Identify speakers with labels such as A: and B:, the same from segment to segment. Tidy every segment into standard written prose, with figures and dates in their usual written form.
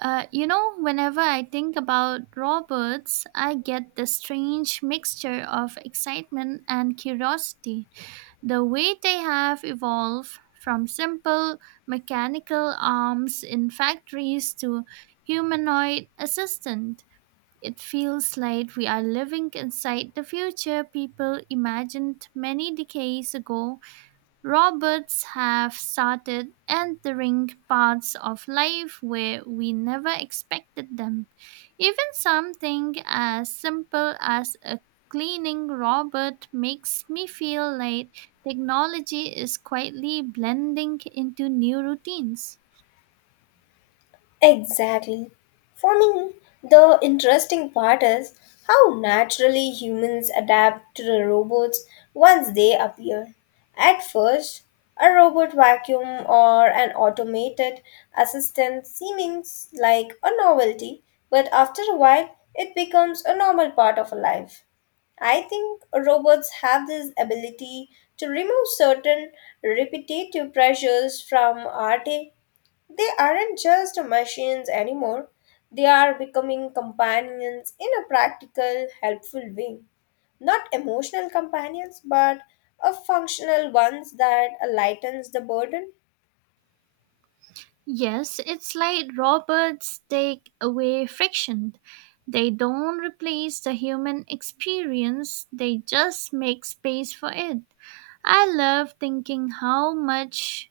A: Whenever I think about robots, I get the strange mixture of excitement and curiosity. The way they have evolved from simple mechanical arms in factories to humanoid assistant. It feels like we are living inside the future people imagined many decades ago. Robots have started entering parts of life where we never expected them. Even something as simple as a cleaning robot makes me feel like technology is quietly blending into new routines.
B: Exactly. For me, the interesting part is how naturally humans adapt to the robots once they appear. At first, a robot vacuum or an automated assistant seems like a novelty, but after a while, it becomes a normal part of life. I think robots have this ability to remove certain repetitive pressures from our day. They aren't just machines anymore, they are becoming companions in a practical, helpful way. Not emotional companions, but a functional ones that lightens the burden.
A: Yes, it's like robots take away friction. They don't replace the human experience, they just make space for it. I love thinking how much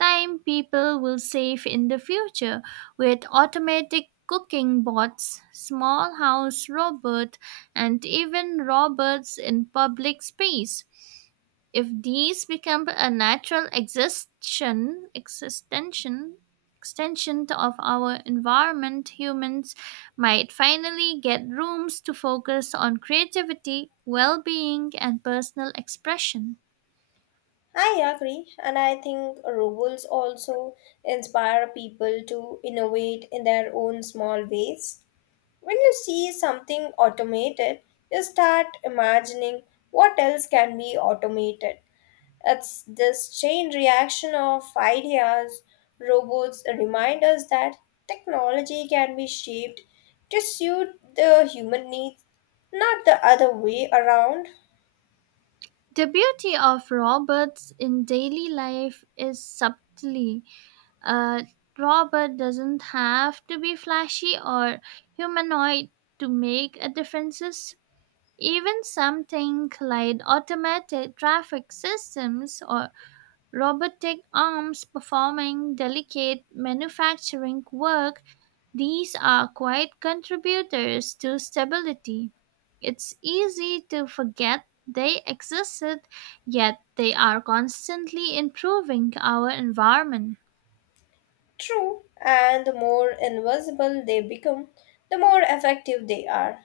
A: time people will save in the future with automatic cooking bots, small house robots, and even robots in public space. If these become a natural existential extension of our environment, humans might finally get rooms to focus on creativity, well being, and personal expression.
B: I agree, and I think robots also inspire people to innovate in their own small ways. When you see something automated, you start imagining what else can be automated. It's this chain reaction of ideas. Robots remind us that technology can be shaped to suit the human needs, not the other way around.
A: The beauty of robots in daily life is subtly. A robot doesn't have to be flashy or humanoid to make a difference. Even something like automated traffic systems or robotic arms performing delicate manufacturing work, these are quiet contributors to stability. It's easy to forget they existed, yet they are constantly improving our environment.
B: True, and the more invisible they become, the more effective they are.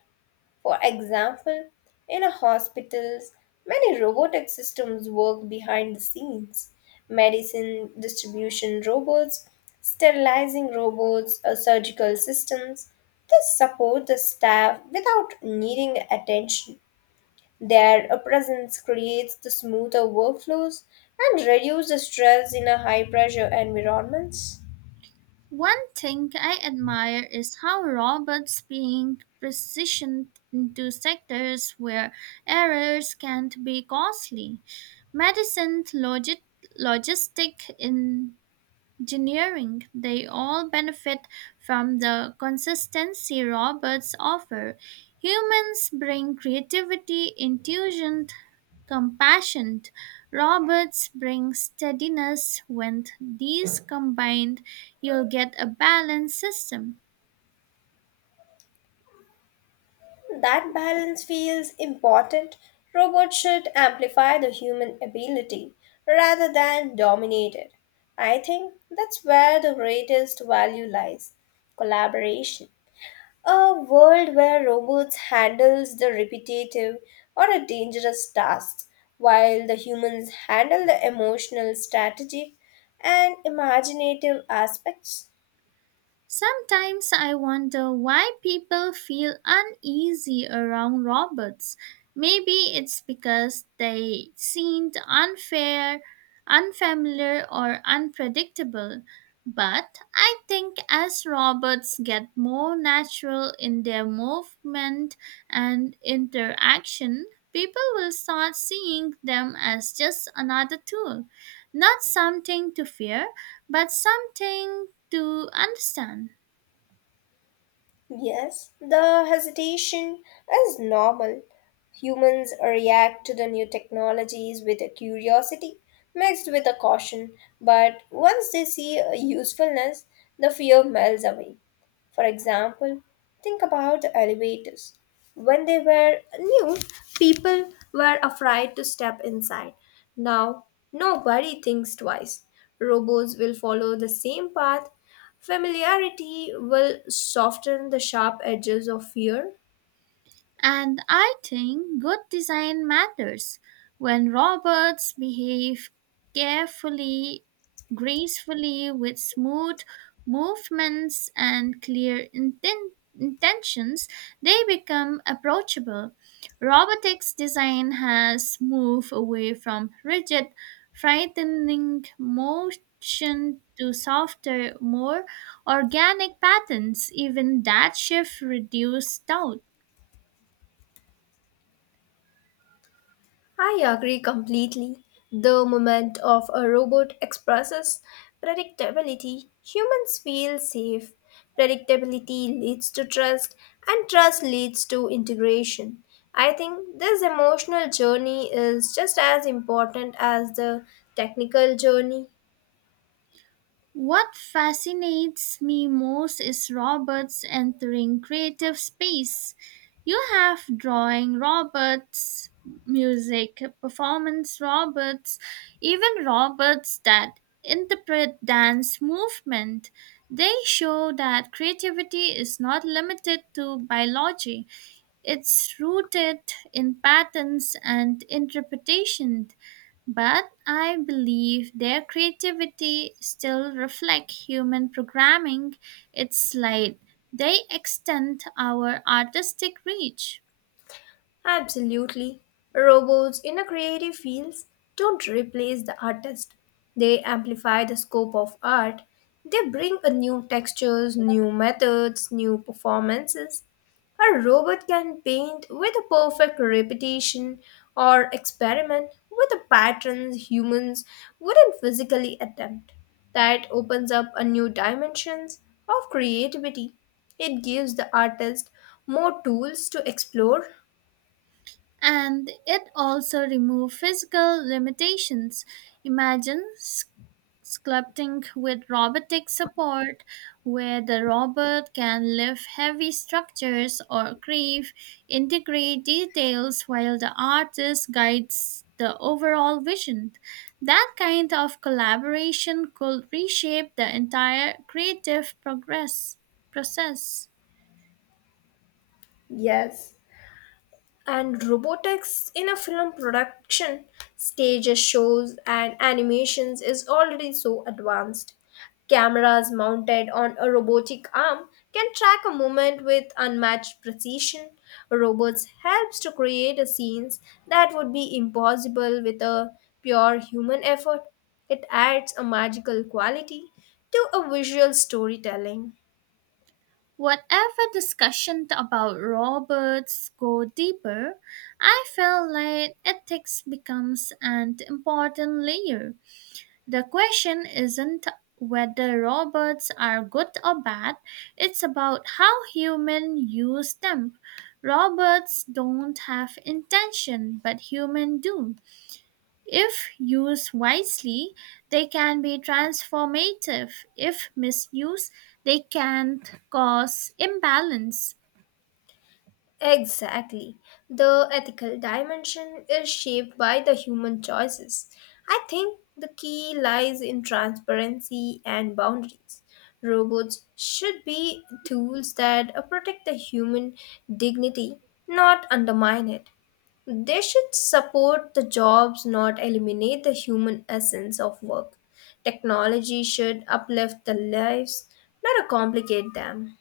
B: For example, in a hospitals, many robotic systems work behind the scenes. Medicine distribution robots, sterilizing robots, or surgical systems. They support the staff without needing attention. Their presence creates the smoother workflows and reduces the stress in a high pressure environments.
A: One thing I admire is how robots being precisioned into sectors where errors can't be costly. Medicine, logistic, in engineering, they all benefit from the consistency robots offer. Humans bring creativity, intuition, compassion. Robots bring steadiness. When these combined, you'll get a balanced system.
B: That balance feels important. Robots should amplify the human ability rather than dominate it. I think that's where the greatest value lies collaboration. A world where robots handles the repetitive or a dangerous tasks while the humans handle the emotional strategic and imaginative aspects.
A: Sometimes I wonder why people feel uneasy around robots. Maybe it's because they seemed unfair, unfamiliar, or unpredictable. But I think as robots get more natural in their movement and interaction, people will start seeing them as just another tool, not something to fear, but something to understand.
B: Yes, the hesitation is normal. Humans react to the new technologies with a curiosity mixed with a caution, but once they see a usefulness, the fear melts away. For example, think about the elevators. When they were new, people were afraid to step inside. Now, nobody thinks twice. Robots will follow the same path. Familiarity will soften the sharp edges of fear.
A: And I think good design matters. When robots behave carefully, gracefully, with smooth movements and clear intentions, they become approachable. Robotics design has moved away from rigid, frightening motion to softer, more organic patterns. Even that shift reduced doubt.
B: I agree completely. The moment of a robot expresses predictability, humans feel safe. Predictability leads to trust, and trust leads to integration. I think this emotional journey is just as important as the technical journey.
A: What fascinates me most is Robert's entering creative space. You have drawing Roberts, music, performance Roberts, even Roberts that interpret dance movement. They show that creativity is not limited to biology, it's rooted in patterns and interpretation. But I believe their creativity still reflects human programming. It's like they extend our artistic reach.
B: Absolutely. Robots in a creative fields don't replace the artist. They amplify the scope of art. They bring a new textures, new methods, new performances. A robot can paint with a perfect repetition or experiment with the patterns humans wouldn't physically attempt. That opens up a new dimensions of creativity. It gives the artist more tools to explore.
A: And it also removed physical limitations. Imagine sculpting with robotic support, where the robot can lift heavy structures or carve intricate details while the artist guides the overall vision. That kind of collaboration could reshape the entire creative progress process.
B: Yes, and robotics in a film production, stages, shows, and animations is already so advanced. Cameras mounted on a robotic arm can track a movement with unmatched precision. Robots helps to create a scenes that would be impossible with a pure human effort. It adds a magical quality to a visual storytelling.
A: Whatever discussion about robots go deeper, I feel like ethics becomes an important layer. The question isn't whether robots are good or bad, it's about how humans use them. Robots don't have intention, but humans do. If used wisely, they can be transformative. If misused, they can cause imbalance.
B: Exactly. The ethical dimension is shaped by the human choices. I think the key lies in transparency and boundaries. Robots should be tools that protect the human dignity, not undermine it. They should support the jobs, not eliminate the human essence of work. Technology should uplift the lives, not complicate them.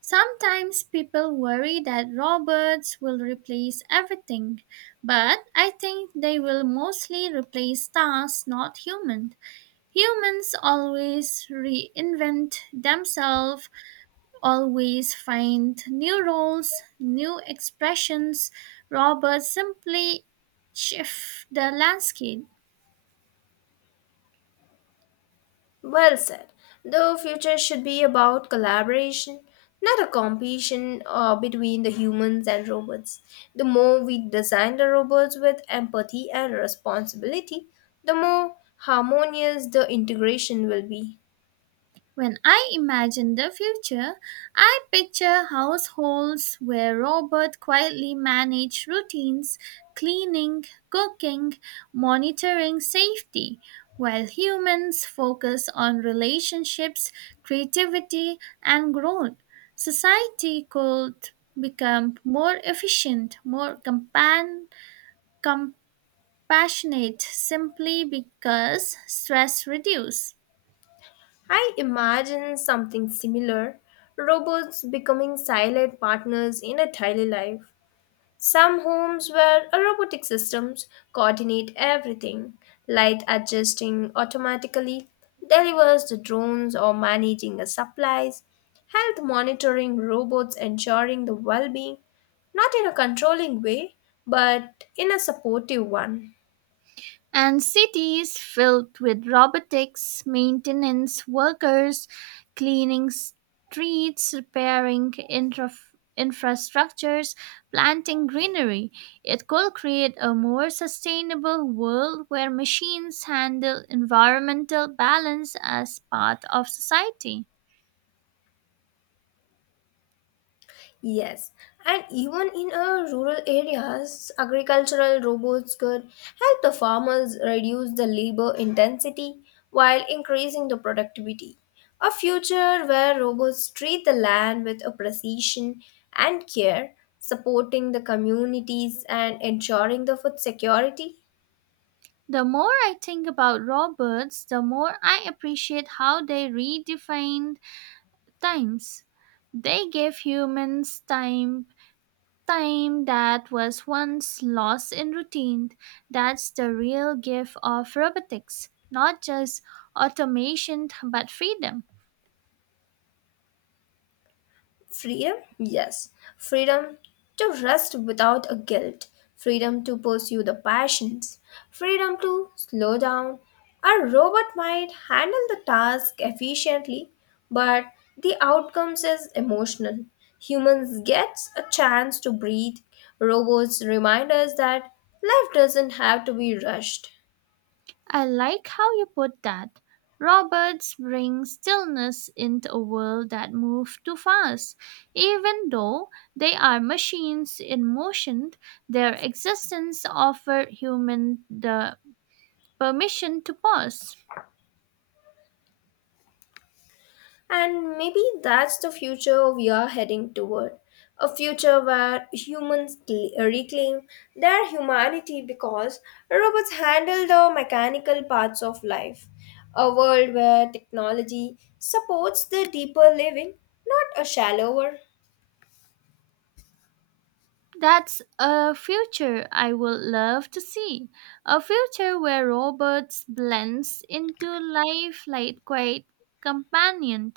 A: Sometimes people worry that robots will replace everything, but I think they will mostly replace tasks, not humans. Humans always reinvent themselves, always find new roles, new expressions. Robots simply shift the landscape.
B: Well said. The future should be about collaboration, not a competition between the humans and robots. The more we design the robots with empathy and responsibility, the more harmonious the integration will be.
A: When I imagine the future, I picture households where robots quietly manage routines, cleaning, cooking, monitoring safety, while humans focus on relationships, creativity, and growth. Society could become more efficient, more compassionate simply because stress reduces.
B: I imagine something similar robots becoming silent partners in a daily life. Some homes where a robotic systems coordinate everything, light adjusting automatically, delivers the drones or managing the supplies, health monitoring robots ensuring the well-being, not in a controlling way, but in a supportive one.
A: And cities filled with robotics, maintenance workers, cleaning streets, repairing infrastructures, planting greenery. It could create a more sustainable world where machines handle environmental balance as part of society.
B: Yes, and even in rural areas, agricultural robots could help the farmers reduce the labor intensity while increasing the productivity. A future where robots treat the land with a precision and care, supporting the communities and ensuring the food security.
A: The more I think about robots, the more I appreciate how they redefined times. They gave humans time. Time that was once lost in routine. That's the real gift of robotics, not just automation but freedom.
B: Freedom? Yes. Freedom to rest without a guilt. Freedom to pursue the passions. Freedom to slow down. A robot might handle the task efficiently, but the outcomes is emotional. Humans gets a chance to breathe. Robots remind us that life doesn't have to be rushed.
A: I like how you put that. Robots bring stillness into a world that moves too fast. Even though they are machines in motion, their existence offers humans the permission to pause.
B: And maybe that's the future we are heading toward a future where humans reclaim their humanity because robots handle the mechanical parts of life. A world where technology supports the deeper living, not a shallower.
A: That's a future I would love to see. A future where robots blends into life like quite companion,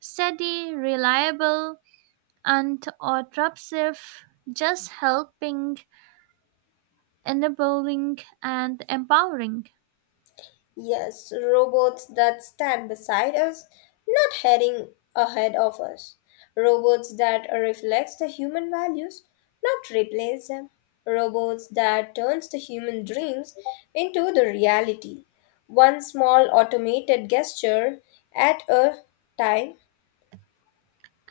A: steady, reliable, and autopsive, just helping, enabling, and empowering.
B: Yes, robots that stand beside us, not heading ahead of us. Robots that reflects the human values, not replace them. Robots that turns the human dreams into the reality. One small automated gesture at a time.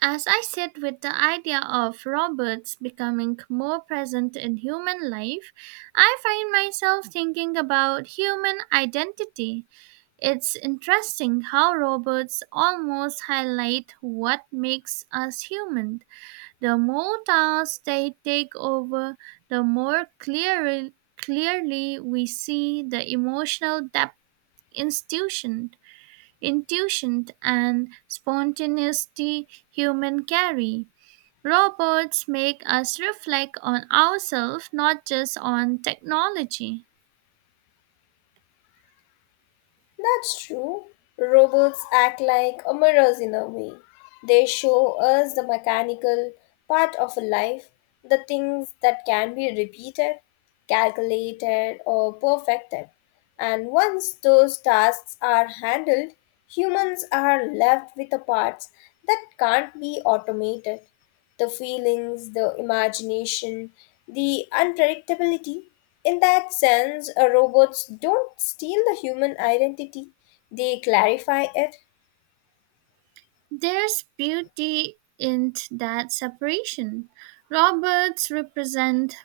A: As I sit with the idea of robots becoming more present in human life, I find myself thinking about human identity. It's interesting how robots almost highlight what makes us human. The more tasks they take over, the clearly we see the emotional depth, institution, intuition, and spontaneity human carry. Robots make us reflect on ourselves, not just on technology.
B: That's true. Robots act like a mirrors in a way. They show us the mechanical part of a life, the things that can be repeated, calculated, or perfected. And once those tasks are handled, humans are left with the parts that can't be automated the feelings, the imagination, the unpredictability. In that sense, robots don't steal the human identity, they clarify it.
A: There's beauty in that separation. Robots represent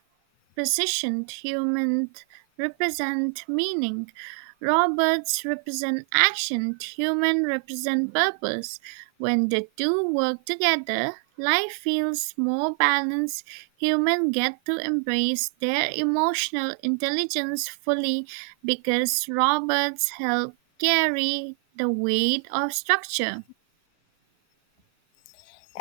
A: precision, humans represent meaning. Robots represent action, humans represent purpose. When the two work together, life feels more balanced. Humans get to embrace their emotional intelligence fully because robots help carry the weight of structure.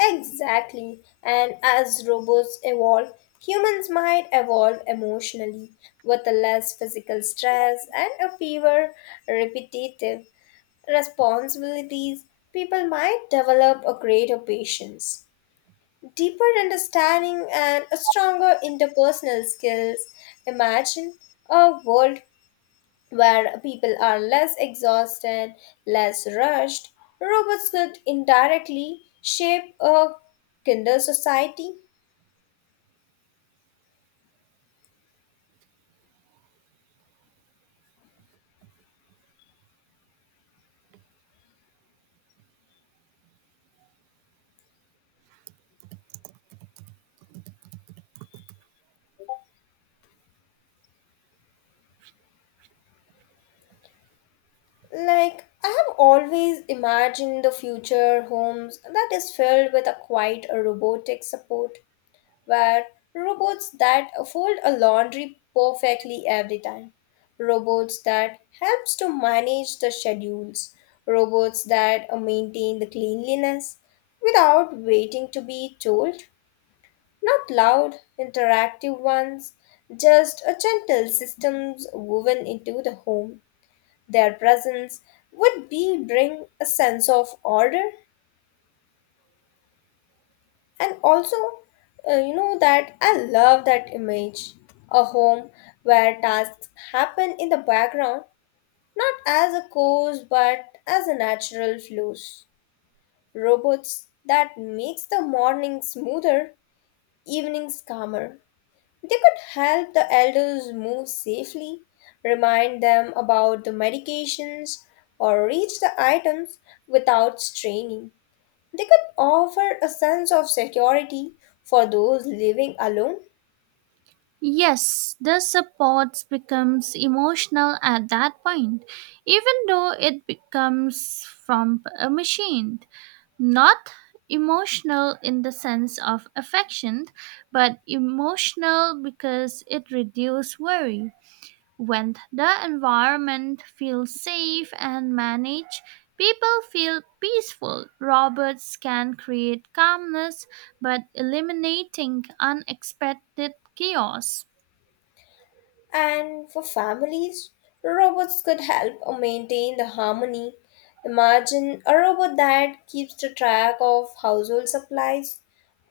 B: Exactly. And as robots evolve, humans might evolve emotionally with a less physical stress and a fewer repetitive responsibilities. People might develop a greater patience, deeper understanding and a stronger interpersonal skills. Imagine a world where people are less exhausted, less rushed. Robots could indirectly shape a kinder society. Like, I have always imagined the future homes that is filled with a quiet robotic support were robots that fold a laundry perfectly every time, robots that helps to manage the schedules, robots that maintain the cleanliness without waiting to be told, not loud, interactive ones, just a gentle systems woven into the home. Their presence would be bring a sense of order. And also, you know that I love that image a home where tasks happen in the background, not as a cause but as a natural flows. Robots that makes the morning smoother, evenings calmer. They could help the elders move safely, remind them about the medications, or reach the items without straining. They could offer a sense of security for those living alone,
A: Yes, the support becomes emotional at that point, even though it becomes from a machine. Not emotional in the sense of affection, but emotional because it reduces worry. When the environment feels safe and managed, people feel peaceful. Robots can create calmness, but eliminating unexpected chaos.
B: and for families, robots could help maintain the harmony. Imagine a robot that keeps the track of household supplies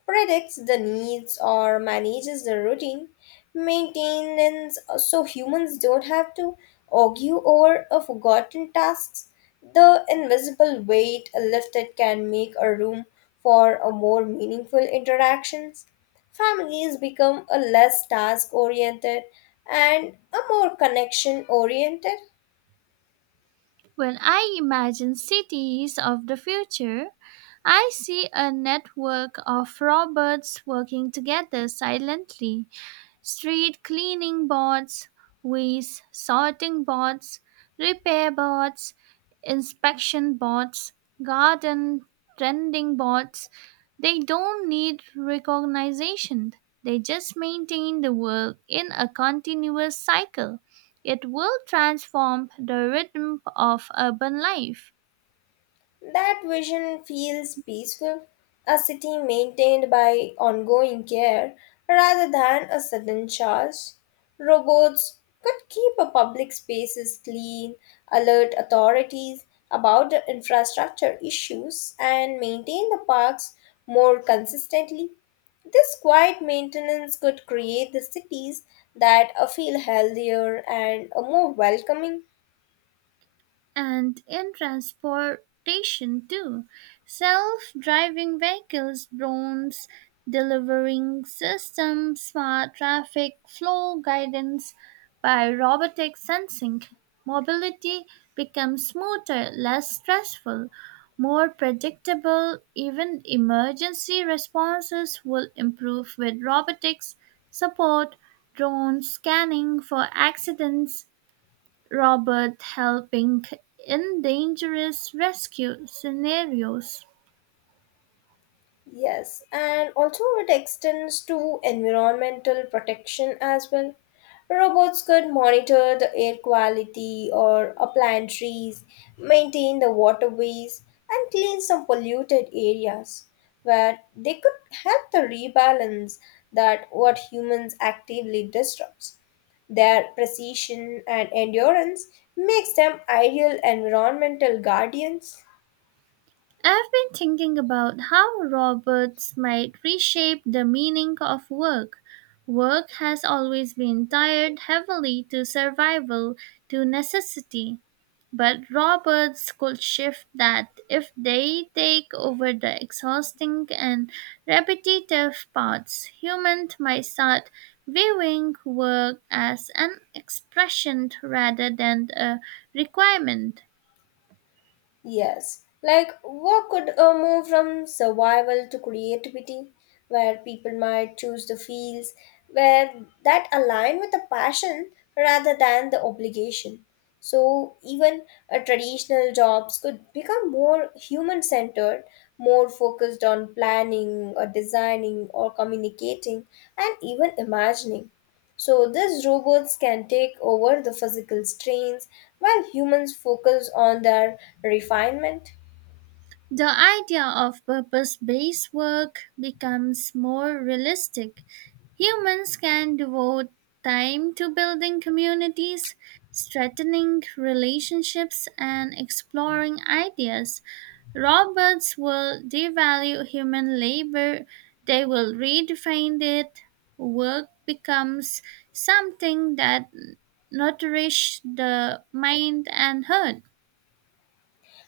B: predicts the needs or manages the routine maintenance so humans don't have to argue over a forgotten tasks. The invisible weight lifted can make a room for a more meaningful interactions. Families become a less task oriented and a more connection oriented.
A: When I imagine cities of the future, I see a network of robots working together silently, street cleaning bots, waste sorting bots, repair bots, inspection bots, garden tending bots. They don't need recognition. They just maintain the world in a continuous cycle. It will transform the rhythm of urban life.
B: That vision feels peaceful, a city maintained by ongoing care rather than a sudden charge. Robots could keep a public spaces clean, alert authorities about the infrastructure issues, and maintain the parks more consistently. This quiet maintenance could create the cities that feel healthier and more welcoming.
A: And in transportation too. Self-driving vehicles, drones, delivering systems, smart traffic flow guidance by robotic sensing. Mobility becomes smoother, less stressful, more predictable. Even emergency responses will improve with robotics support, drone scanning for accidents, Robert helping in dangerous rescue scenarios.
B: Yes, and also it extends to environmental protection as well. Robots could monitor the air quality or plant trees, maintain the waterways, and clean some polluted areas where they could help the rebalance that what humans actively disrupts. Their precision and endurance makes them ideal environmental guardians.
A: I've been thinking about how robots might reshape the meaning of work. Work has always been tied heavily to survival, to necessity. But robots could shift that if they take over the exhausting and repetitive parts. Humans might start viewing work as an expression rather than a requirement.
B: Yes, like work could move from survival to creativity, where people might choose the fields where that align with the passion rather than the obligation. So even traditional jobs could become more human-centered, more focused on planning or designing or communicating and even imagining. So, these robots can take over the physical strains while humans focus on their refinement.
A: The idea of purpose based work becomes more realistic. Humans can devote time to building communities, strengthening relationships, and exploring ideas. Robots will devalue human labor, they will redefine it. Work becomes something that nourishes the mind and heart.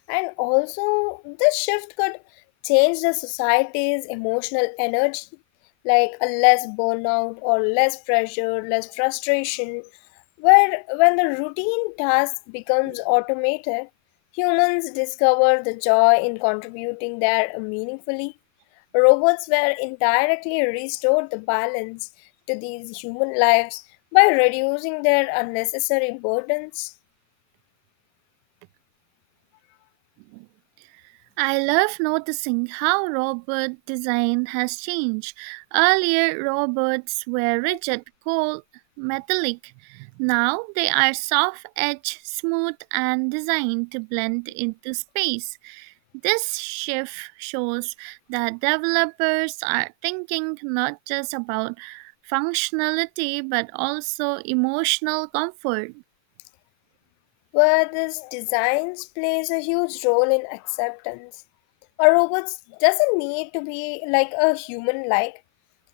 B: And also, this shift could change the society's emotional energy, like a less burnout or less pressure, less frustration. Where when the routine task becomes automated, humans discover the joy in contributing there meaningfully. Robots were indirectly restored the balance to these human lives by reducing their unnecessary burdens.
A: I love noticing how robot design has changed. Earlier, robots were rigid, cold, metallic. Now they are soft edged, smooth, and designed to blend into space. This shift shows that developers are thinking not just about functionality but also emotional comfort.
B: Where this designs plays a huge role in acceptance. A robot doesn't need to be like a human like,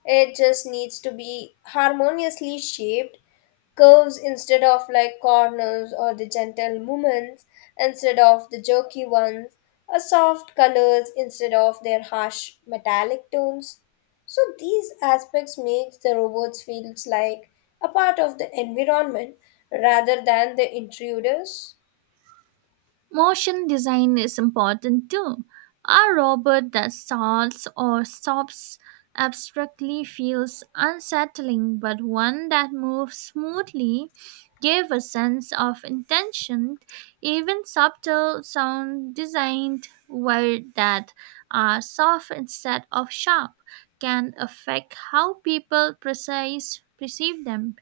B: it just needs to be harmoniously shaped curves instead of like corners or the gentle movements instead of the jerky ones, a soft colors instead of their harsh metallic tones. So these aspects make the robots feels like a part of the environment rather than the intruders.
A: Motion design is important too. A robot that starts or stops abstractly feels unsettling, but one that moves smoothly gave a sense of intention. Even subtle sound designed words that are soft instead of sharp can affect how people precise perceive them.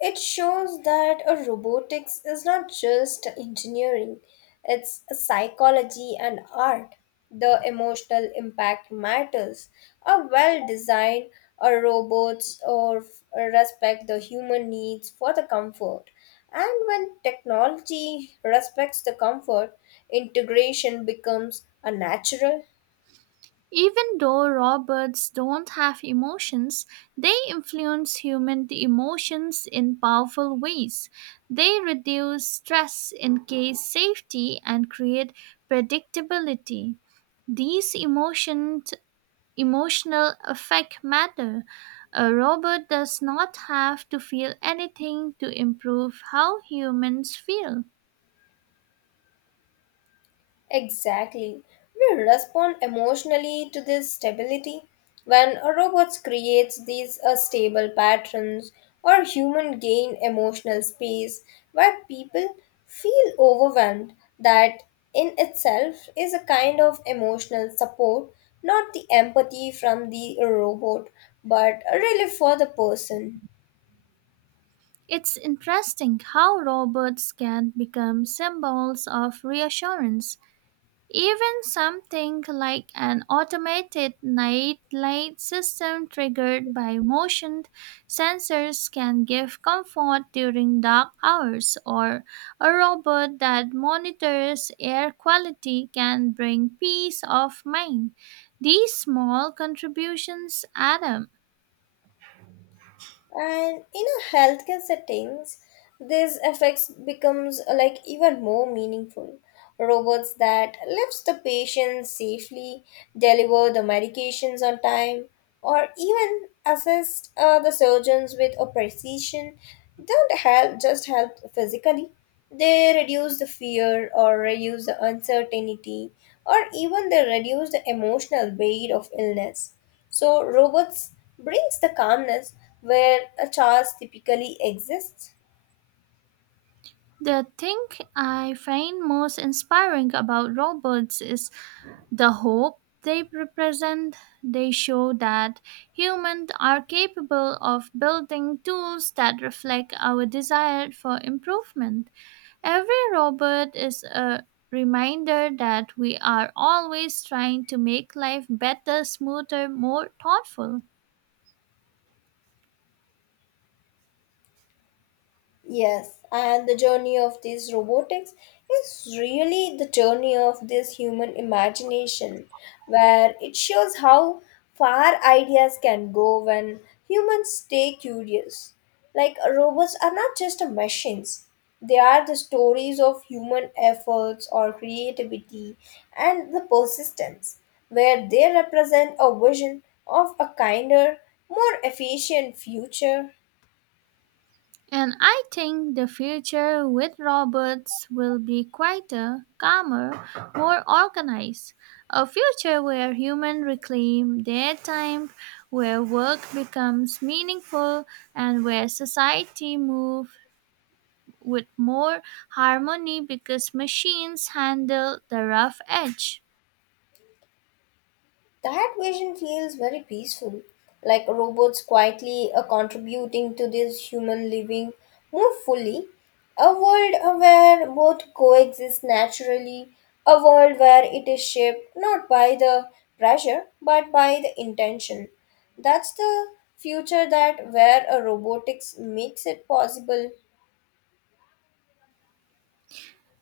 B: It shows that a robotics is not just engineering, it's a psychology and art. The emotional impact matters. A well designed a robots or f- respect the human needs for the comfort. And when technology respects the comfort, integration becomes a natural.
A: Even though raw birds don't have emotions, they influence human emotions in powerful ways. They reduce stress, increase safety, and create predictability. These emotions, emotional effect matter. A robot does not have to feel anything to improve how humans feel.
B: Exactly. We respond emotionally to this stability. When a robot creates these stable patterns, or human gain emotional space where people feel overwhelmed, that in itself is a kind of emotional support, not the empathy from the robot, but a relief for the person.
A: It's interesting how robots can become symbols of reassurance. Even something like an automated night light system triggered by motion sensors can give comfort during dark hours, or a robot that monitors air quality can bring peace of mind. These small contributions add up.
B: And in a healthcare settings, this effects becomes like even more meaningful. Robots that lifts the patient safely, deliver the medications on time, or even assist the surgeons with a precision don't help just help physically. They reduce the fear or reduce the uncertainty or even they reduce the emotional weight of illness so robots brings the calmness where a chaos typically exists.
A: The thing I find most inspiring about robots is the hope they represent, they show that humans are capable of building tools that reflect our desire for improvement. Every robot is a reminder that we are always trying to make life better, smoother, more thoughtful.
B: Yes, and the journey of this robotics is really the journey of this human imagination, where it shows how far ideas can go when humans stay curious. Like robots are not just machines, they are the stories of human efforts or creativity and the persistence, where they represent a vision of a kinder, more efficient future.
A: And I think the future with robots will be quieter, calmer, more organized. A future where humans reclaim their time, where work becomes meaningful, and where society moves with more harmony because machines handle the rough edge.
B: That vision feels very peaceful, like robots quietly contributing to this human living more fully. A world where both coexist naturally, a world where it is shaped not by the pressure but by the intention. That's the future that where a robotics makes it possible.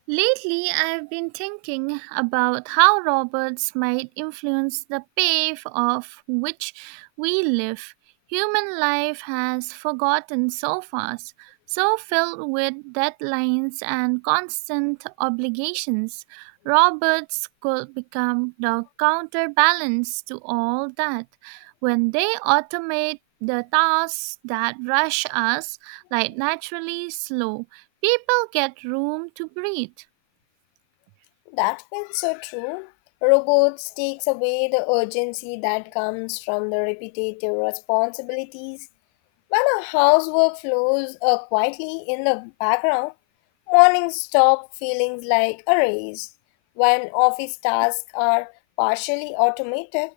A: Lately, I've been thinking about how robots might influence the pace of which we live. Human life has forgotten so fast, so filled with deadlines and constant obligations. Robots could become the counterbalance to all that. When they automate the tasks that rush us, like naturally slow, people get room to breathe,
B: That feels so true. Robots takes away the urgency that comes from the repetitive responsibilities. When our housework flows quietly in the background, mornings stop feeling like a race. When office tasks are partially automated,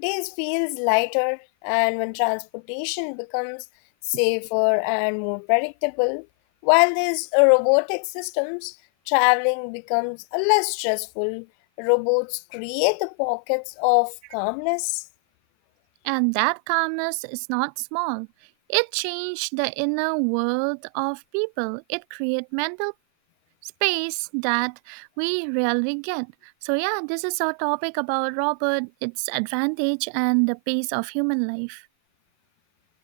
B: days feels lighter, and when transportation becomes safer and more predictable, while these robotic systems, traveling becomes less stressful. Robots create the pockets of calmness.
A: and that calmness is not small. It changed the inner world of people. It creates mental space that we rarely get. So yeah, this is our topic about Robert, its advantage and the pace of human life.